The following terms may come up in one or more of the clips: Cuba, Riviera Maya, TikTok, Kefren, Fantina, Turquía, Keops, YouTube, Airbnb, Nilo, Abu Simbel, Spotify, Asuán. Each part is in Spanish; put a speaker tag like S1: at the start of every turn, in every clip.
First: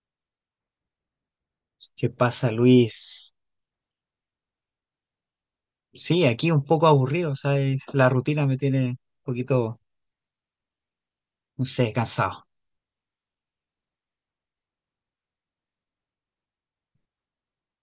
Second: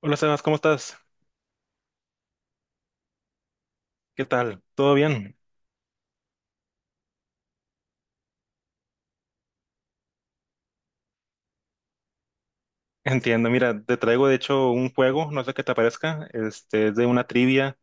S1: Hola Sebas, ¿cómo estás?
S2: ¿Qué pasa, Luis?
S1: ¿Qué tal? ¿Todo bien?
S2: Sí, aquí un poco aburrido, o sea, la rutina me tiene un poquito, no sé, cansado.
S1: Entiendo, mira, te traigo de hecho un juego, no sé qué te parezca, este, es de una trivia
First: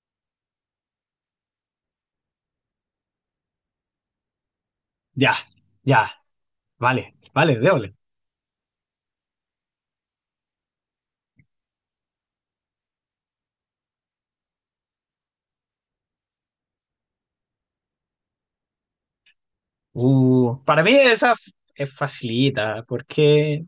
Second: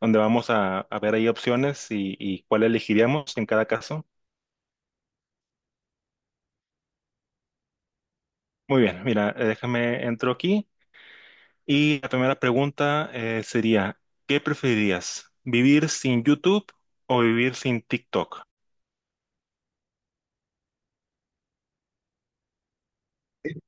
S1: donde vamos a ver ahí opciones y cuál elegiríamos en cada caso.
S2: Ya, ya, vale, vale, déjole.
S1: Muy bien, mira, déjame entro aquí y la primera pregunta sería, ¿qué preferirías? ¿Vivir sin YouTube o vivir sin TikTok?
S2: Para mí esa es facilita, porque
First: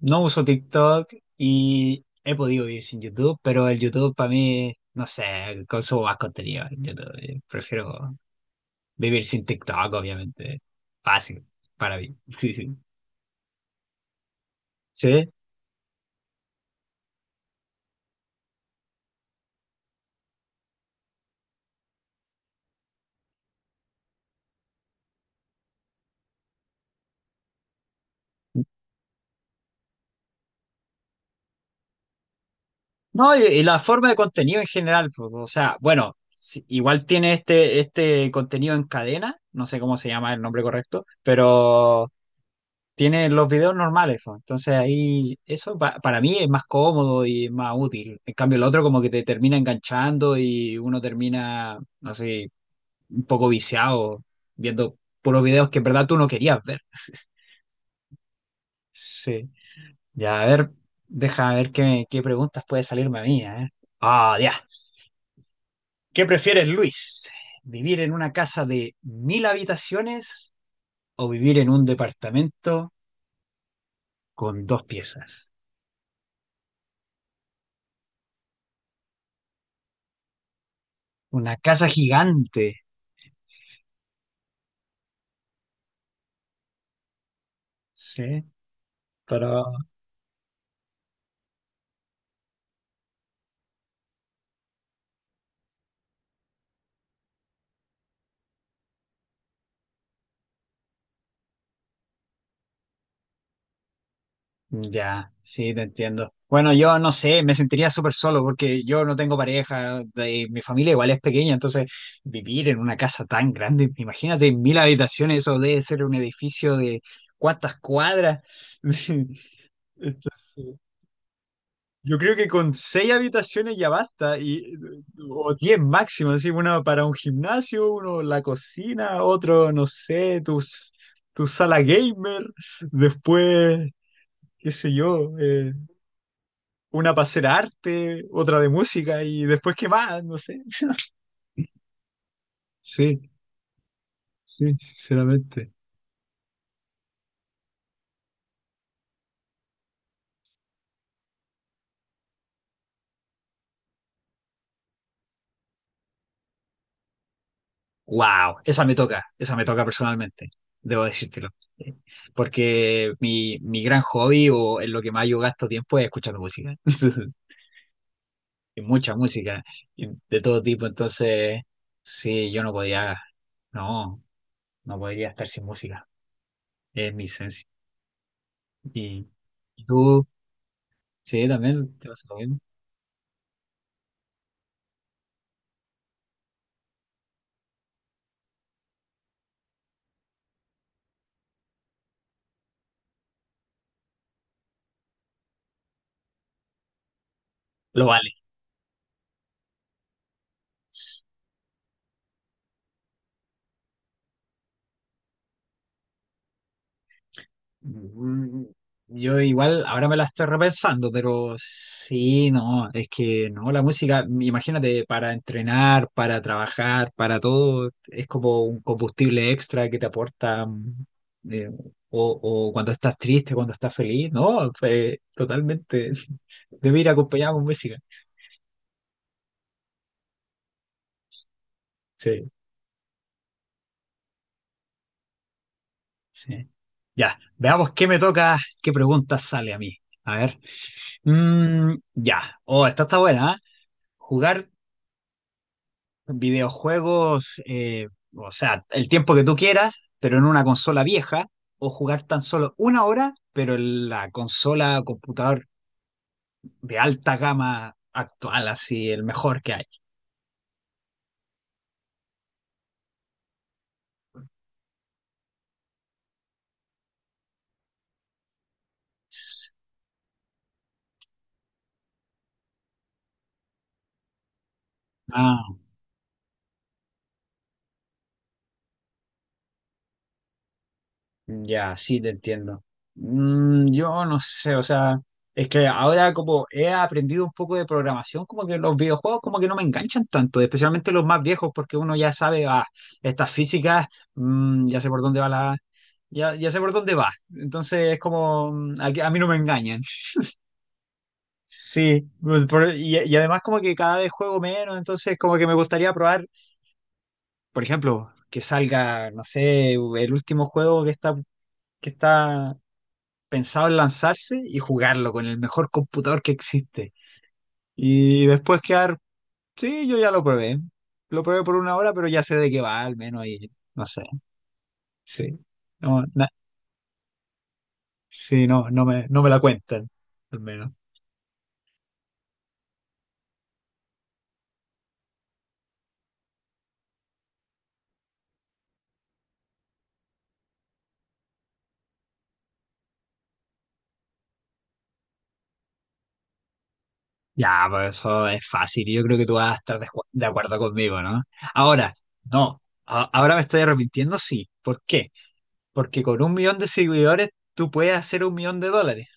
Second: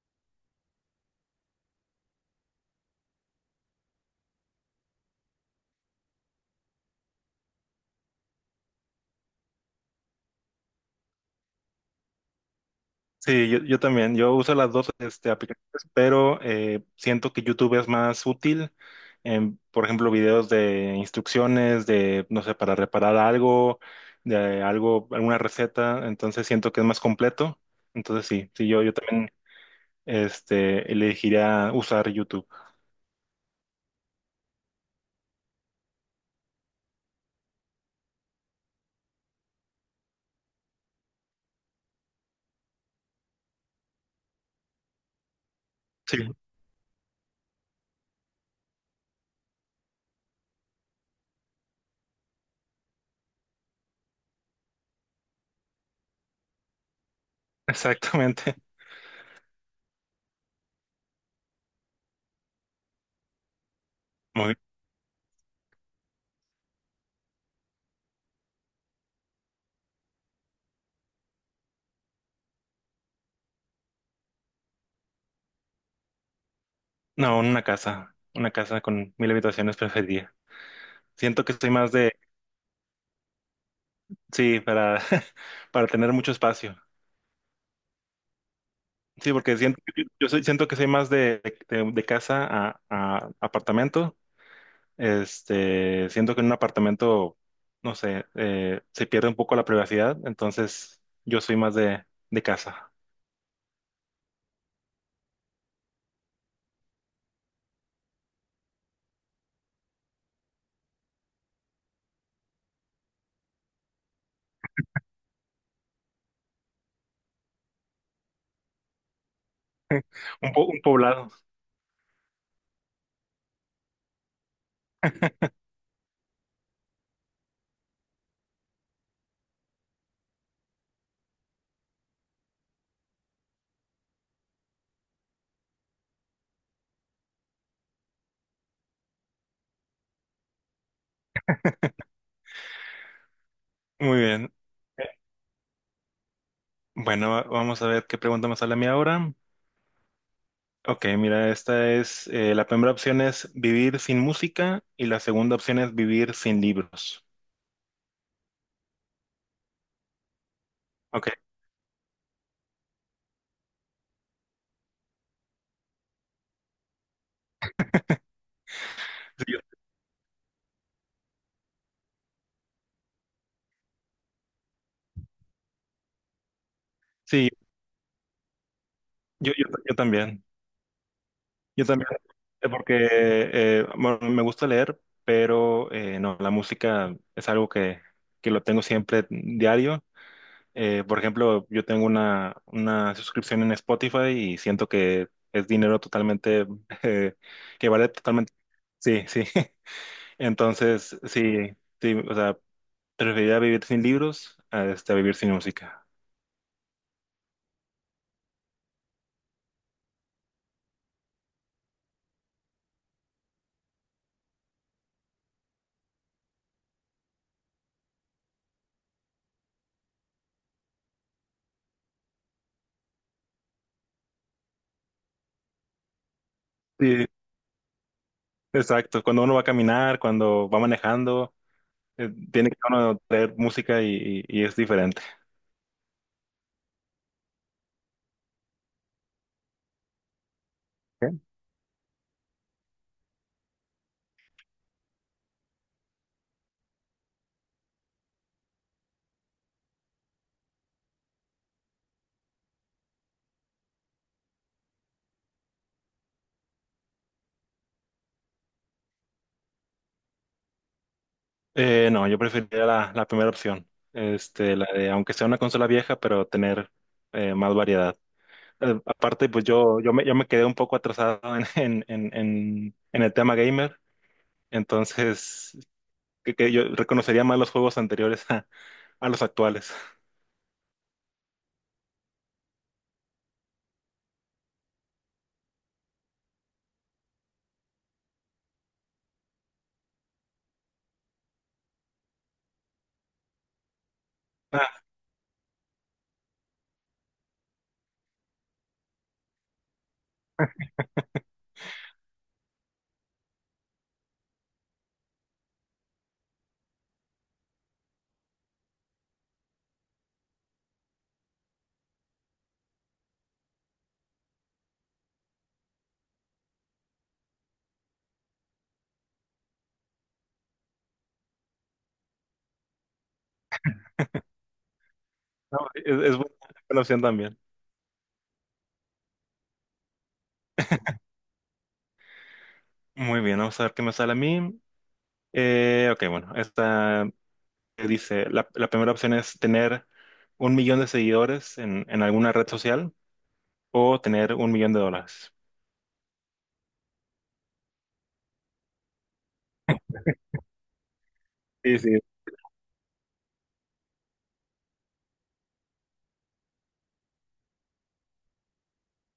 S2: no uso TikTok y he podido vivir sin YouTube, pero el YouTube para mí, no sé, consumo más contenido en YouTube. Prefiero vivir sin TikTok, obviamente. Fácil, para mí. ¿Sí?
S1: Sí, yo también, yo uso las dos este,
S2: ¿Sí?
S1: aplicaciones, pero siento que YouTube es más útil en, por ejemplo, videos de instrucciones, de, no sé, para reparar algo, de algo, alguna receta, entonces siento que es más completo. Entonces sí, sí, yo también este, elegiría usar YouTube.
S2: No, y la forma de contenido en general, pues, o sea, bueno, igual tiene este, este contenido en cadena, no sé cómo se llama el nombre correcto, pero tiene los videos normales, pues, entonces ahí eso
S1: Sí,
S2: para mí es más cómodo y es más útil. En cambio, el otro como que te termina enganchando y uno termina, no sé, un poco viciado viendo puros videos que en verdad tú no querías ver.
S1: exactamente.
S2: Sí, ya, a ver, deja ver qué preguntas puede salirme a mí, ¿eh? Ah, ya.
S1: Bien.
S2: ¿Qué prefieres, Luis? ¿Vivir en una casa de 1000 habitaciones o vivir en un departamento con dos piezas?
S1: No, una casa con mil habitaciones preferiría. Siento que
S2: Una
S1: estoy
S2: casa
S1: más de,
S2: gigante,
S1: sí, para, para tener mucho espacio.
S2: ¿sí?
S1: Sí, porque
S2: Pero
S1: siento, yo soy, siento que soy más de, de casa a apartamento. Este, siento que en un apartamento, no sé, se pierde un poco la privacidad, entonces yo soy más de casa.
S2: ya, sí, te entiendo. Bueno, yo no sé, me sentiría súper solo porque yo no tengo pareja, mi familia igual es pequeña, entonces vivir en una casa tan grande, imagínate 1000 habitaciones, eso debe ser un edificio de cuántas cuadras.
S1: Un,
S2: Entonces,
S1: un poblado.
S2: yo creo que con 6 habitaciones ya basta, y, o 10 máximo, así, una para un gimnasio, uno la cocina, otro, no sé, tu sala gamer, después, qué sé yo, una para hacer arte, otra de música, y después qué más, no sé. Sí,
S1: Muy bien.
S2: sí, sinceramente.
S1: Bueno, vamos a ver qué pregunta me sale a mí ahora. Ok, mira, esta es, la primera opción es vivir sin música y la segunda opción es vivir sin libros.
S2: Wow, esa me toca personalmente, debo
S1: Ok,
S2: decírtelo. Porque mi gran hobby o en lo que más yo gasto tiempo es escuchando música. Y mucha
S1: sí, yo,
S2: música y de todo tipo. Entonces, sí, yo no podía, no, no podría estar sin música. Es mi
S1: sí,
S2: esencia. Y,
S1: yo,
S2: y
S1: yo
S2: tú,
S1: también.
S2: sí,
S1: Yo
S2: también te
S1: también,
S2: pasa lo mismo.
S1: porque bueno, me gusta leer, pero no, la música es algo que lo tengo siempre diario. Por ejemplo, yo tengo una suscripción en Spotify y siento que es dinero totalmente, eh, que
S2: Lo
S1: vale
S2: vale.
S1: totalmente. Sí, sí. Entonces, sí, sí, o sea, preferiría vivir sin libros a este, a vivir sin música.
S2: Mm, yo igual ahora me la estoy repensando, pero sí, no, es que no, la música, imagínate, para entrenar, para trabajar, para todo, es como un combustible extra que te aporta, eh, o, o cuando estás triste, cuando estás feliz, no, pues, totalmente, debe ir
S1: Sí,
S2: acompañado con música.
S1: exacto. Cuando uno va a caminar, cuando va manejando.
S2: Sí,
S1: Tiene que uno traer música y es diferente.
S2: sí. Ya, veamos qué me toca, qué pregunta sale a mí. A ver,
S1: ¿Qué?
S2: mm, ya, oh, esta está buena, ¿ah? Jugar videojuegos, o sea, el tiempo que tú quieras, pero en una consola vieja, o jugar tan solo 1 hora, pero en la consola, o computador de alta gama actual, así, el mejor que hay.
S1: No, yo preferiría la, la primera opción. Este, la de, aunque sea una consola vieja, pero tener más variedad. Aparte, pues yo, yo me quedé un poco atrasado en, en el tema gamer.
S2: Ah,
S1: Entonces, que yo reconocería más los juegos anteriores a los actuales.
S2: ya, sí, te entiendo. Mm, yo no sé, o sea, es que ahora como he aprendido un poco de programación, como que los videojuegos como que no me enganchan tanto, especialmente los más viejos, porque uno ya sabe, ah, estas físicas, mm,
S1: Ah,
S2: ya sé por dónde va la... Ya, ya sé por dónde va. Entonces es como, mm, a mí no me engañan. Sí, pues, y además como que cada vez juego menos, entonces como que me gustaría probar, por ejemplo, que salga, no sé, el último juego que está pensado en lanzarse y jugarlo con el mejor computador que existe. Y después quedar, sí, yo ya lo probé. Lo probé por 1 hora, pero ya sé de qué va, al menos, y no sé. Sí.
S1: no,
S2: No,
S1: es buena opción también.
S2: sí, no, no me la cuentan, al menos.
S1: Muy bien, vamos a ver qué me sale a mí. Ok, bueno, esta dice, la primera opción es tener un millón de seguidores en alguna red social o tener un millón de dólares.
S2: Ya, pues eso es fácil. Y yo creo que tú vas a estar de acuerdo conmigo, ¿no?
S1: Sí,
S2: Ahora,
S1: sí.
S2: no. Ahora me estoy arrepintiendo, sí. ¿Por qué? Porque con 1 millón de seguidores tú puedes hacer 1 millón de dólares.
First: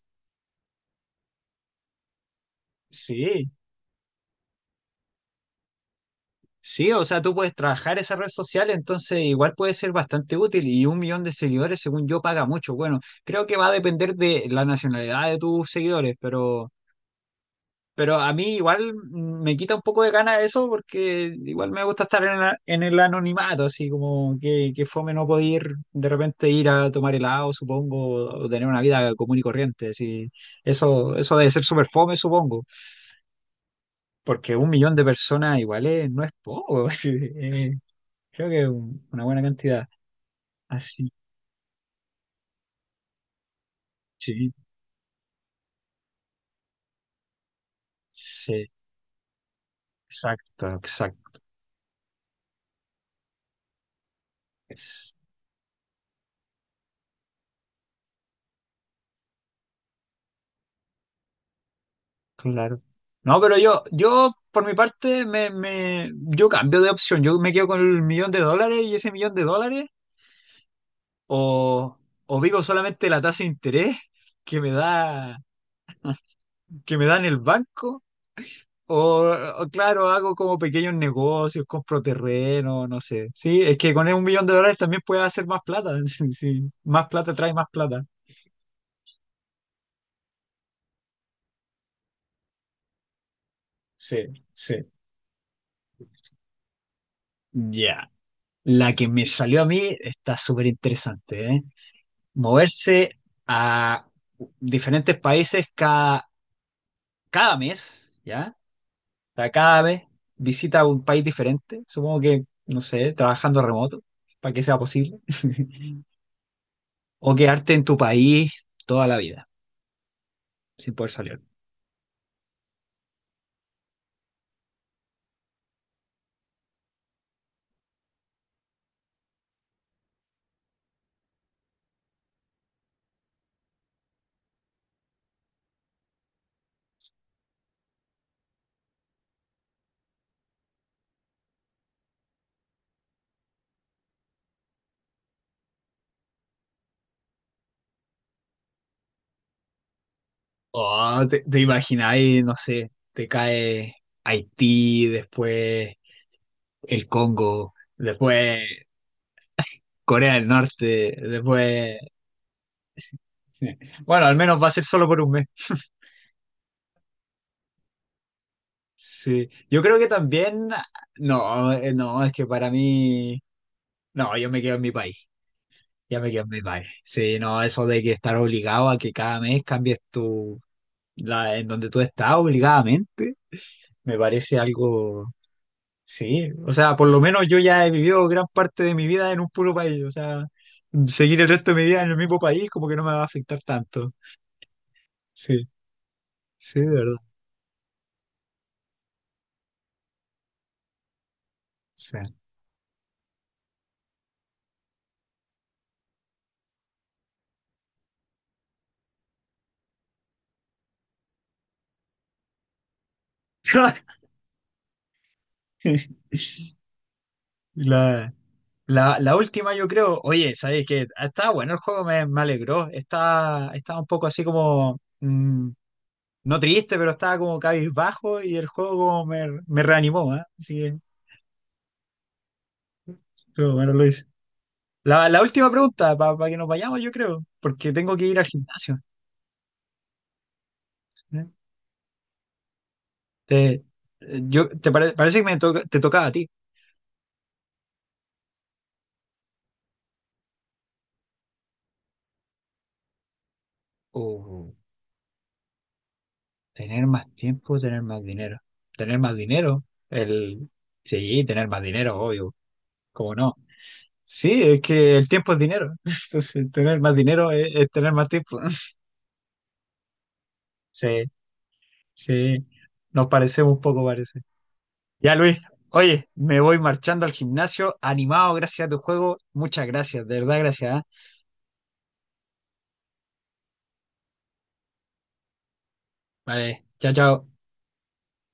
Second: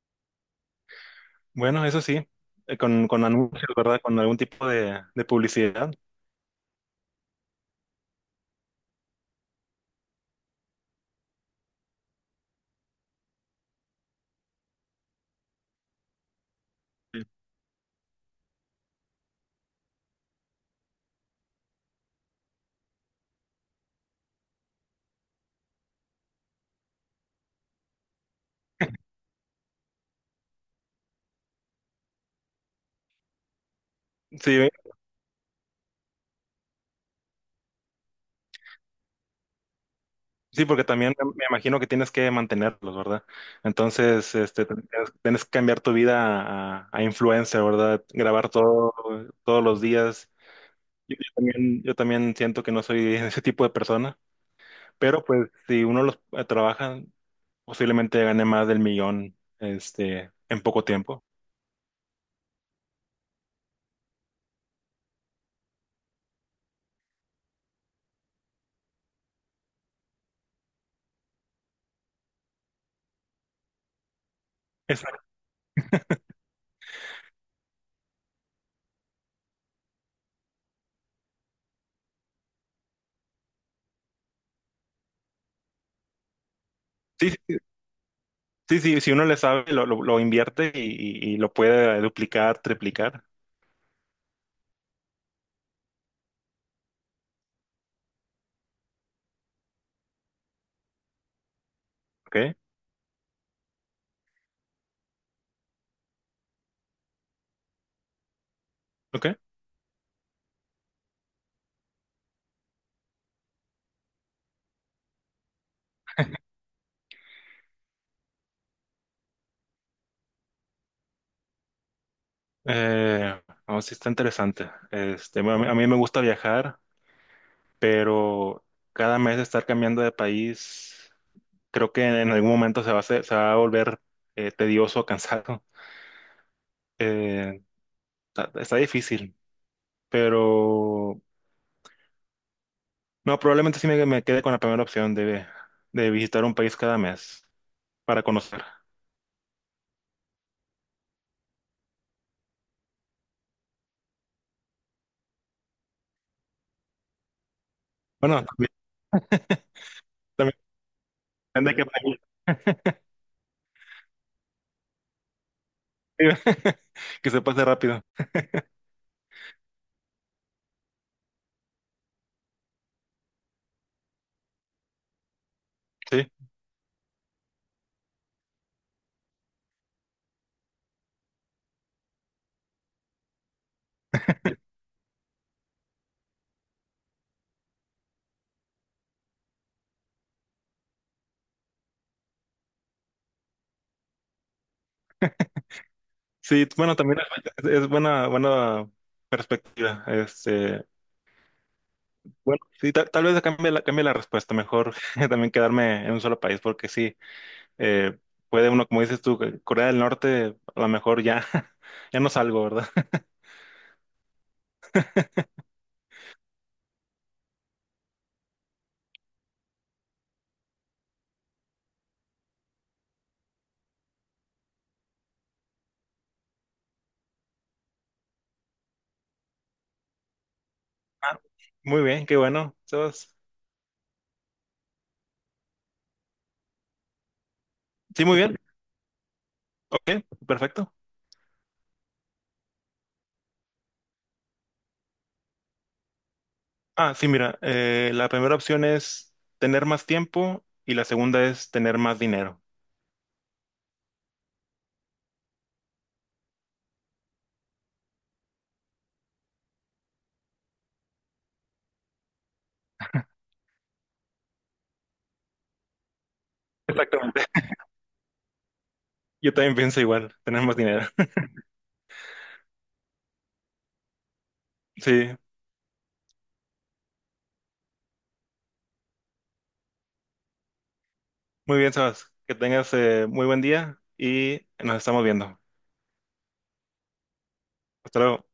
S1: Bueno, eso sí, con
S2: Sí.
S1: anuncios, ¿verdad? Con algún tipo de publicidad.
S2: Sí, o sea, tú puedes trabajar esa red social, entonces igual puede ser bastante útil y 1 millón de seguidores, según yo, paga mucho. Bueno, creo que va a depender de la nacionalidad de tus seguidores,
S1: Sí,
S2: pero a mí igual me quita un poco de gana eso porque igual me gusta estar en, en el anonimato, así como que fome no poder ir, de repente ir a tomar helado, supongo, o tener una vida común y corriente. Así. Eso debe ser súper fome, supongo, porque
S1: sí,
S2: 1 millón de personas igual no es poco. Así, eh. Creo que una buena cantidad.
S1: sí, porque
S2: Así,
S1: también me imagino que tienes que mantenerlos, ¿verdad? Entonces,
S2: sí,
S1: este, tienes, tienes que cambiar tu vida a influencer, ¿verdad? Grabar
S2: sí,
S1: todo, todos los días.
S2: exacto,
S1: Yo,
S2: exacto.
S1: yo también siento que no soy ese tipo de persona,
S2: Es
S1: pero pues si uno los trabaja posiblemente gane más del millón, este, en poco tiempo.
S2: claro. No, pero yo por mi parte, yo cambio de opción. Yo me quedo con el 1 millón de dólares y ese 1 millón de dólares, o, o vivo solamente la tasa de interés que me
S1: Exacto.
S2: da, que me da en el banco, o, o claro, hago como pequeños negocios, compro terreno, no sé. Sí, es que con 1 millón de dólares también puedes hacer más plata. Sí, sí. Más
S1: Sí,
S2: plata trae más plata.
S1: sí, sí, si uno le sabe, lo invierte y, y lo puede duplicar, triplicar.
S2: Sí, sí. Ya, la que me salió a mí está súper interesante, ¿eh?
S1: ¿Ok?
S2: Moverse a diferentes países cada mes, ¿ya?
S1: ¿Ok?
S2: O sea, cada vez visita un país diferente, supongo que, no sé, trabajando remoto, para que sea posible. O quedarte en tu país toda la vida, sin poder salir.
S1: No, sí está interesante. Este, bueno, a mí me gusta viajar, pero cada mes estar cambiando de país, creo que en algún momento se va a se va a volver tedioso, cansado. Eh, está, está difícil, pero no, probablemente sí me quede con la primera opción de visitar un país cada mes para conocer.
S2: Oh, te imagináis, no sé, te cae Haití, después el Congo,
S1: Bueno,
S2: después
S1: también,
S2: Corea del
S1: también
S2: Norte,
S1: depende de qué
S2: después Bueno, al menos va a ser solo por un mes.
S1: país, que se pase rápido.
S2: Sí. Yo creo que también. No, no, es que para mí. No, yo me quedo en mi país. Ya
S1: Sí,
S2: me quedo en mi país. Sí, no, eso de que estar obligado a que cada mes cambies tu. La, en donde tú estás obligadamente, me parece algo. Sí, o sea, por lo menos yo ya he vivido gran parte de mi vida en un puro país. O sea, seguir el resto de mi vida en el mismo país, como que no me va a afectar tanto. Sí,
S1: sí,
S2: sí, de
S1: bueno,
S2: verdad.
S1: también es buena, buena perspectiva. Este, bueno, sí, tal, tal vez cambie la respuesta. Mejor también quedarme en un solo país, porque sí, eh, puede uno, como dices tú, Corea del Norte, a lo mejor ya, ya no salgo, ¿verdad?
S2: Sí. La- la última, yo creo, oye, ¿sabes qué? Está bueno el juego, me alegró. Está, estaba un poco así como, mm, no triste, pero estaba como cabizbajo y el juego como me reanimó, ¿eh? Así que,
S1: Ah, muy bien, qué bueno, Sebas.
S2: pero bueno, Luis. La última pregunta, para que nos vayamos, yo creo, porque tengo
S1: Sí,
S2: que
S1: muy
S2: ir al
S1: bien.
S2: gimnasio.
S1: Ok, perfecto.
S2: ¿Eh? Te, yo, te parece que me te tocaba a ti.
S1: Ah, sí, mira, la primera opción es tener más tiempo y la segunda es tener más dinero.
S2: Oh, tener más tiempo, tener más dinero. Tener más dinero, el... Sí, tener más dinero, obvio. ¿Cómo no? Sí, es que el tiempo es dinero. Entonces, tener más
S1: Exactamente.
S2: dinero es tener más tiempo.
S1: Yo también pienso igual, tener más dinero.
S2: Sí, sí. Nos parecemos un poco, parece.
S1: Sí,
S2: Ya, Luis. Oye, me voy marchando al gimnasio, animado gracias a tu juego. Muchas gracias, de verdad, gracias. ¿Ah?
S1: muy bien, Sabas. Que tengas muy buen día y nos estamos viendo.
S2: Vale, chao, chao.
S1: Hasta luego.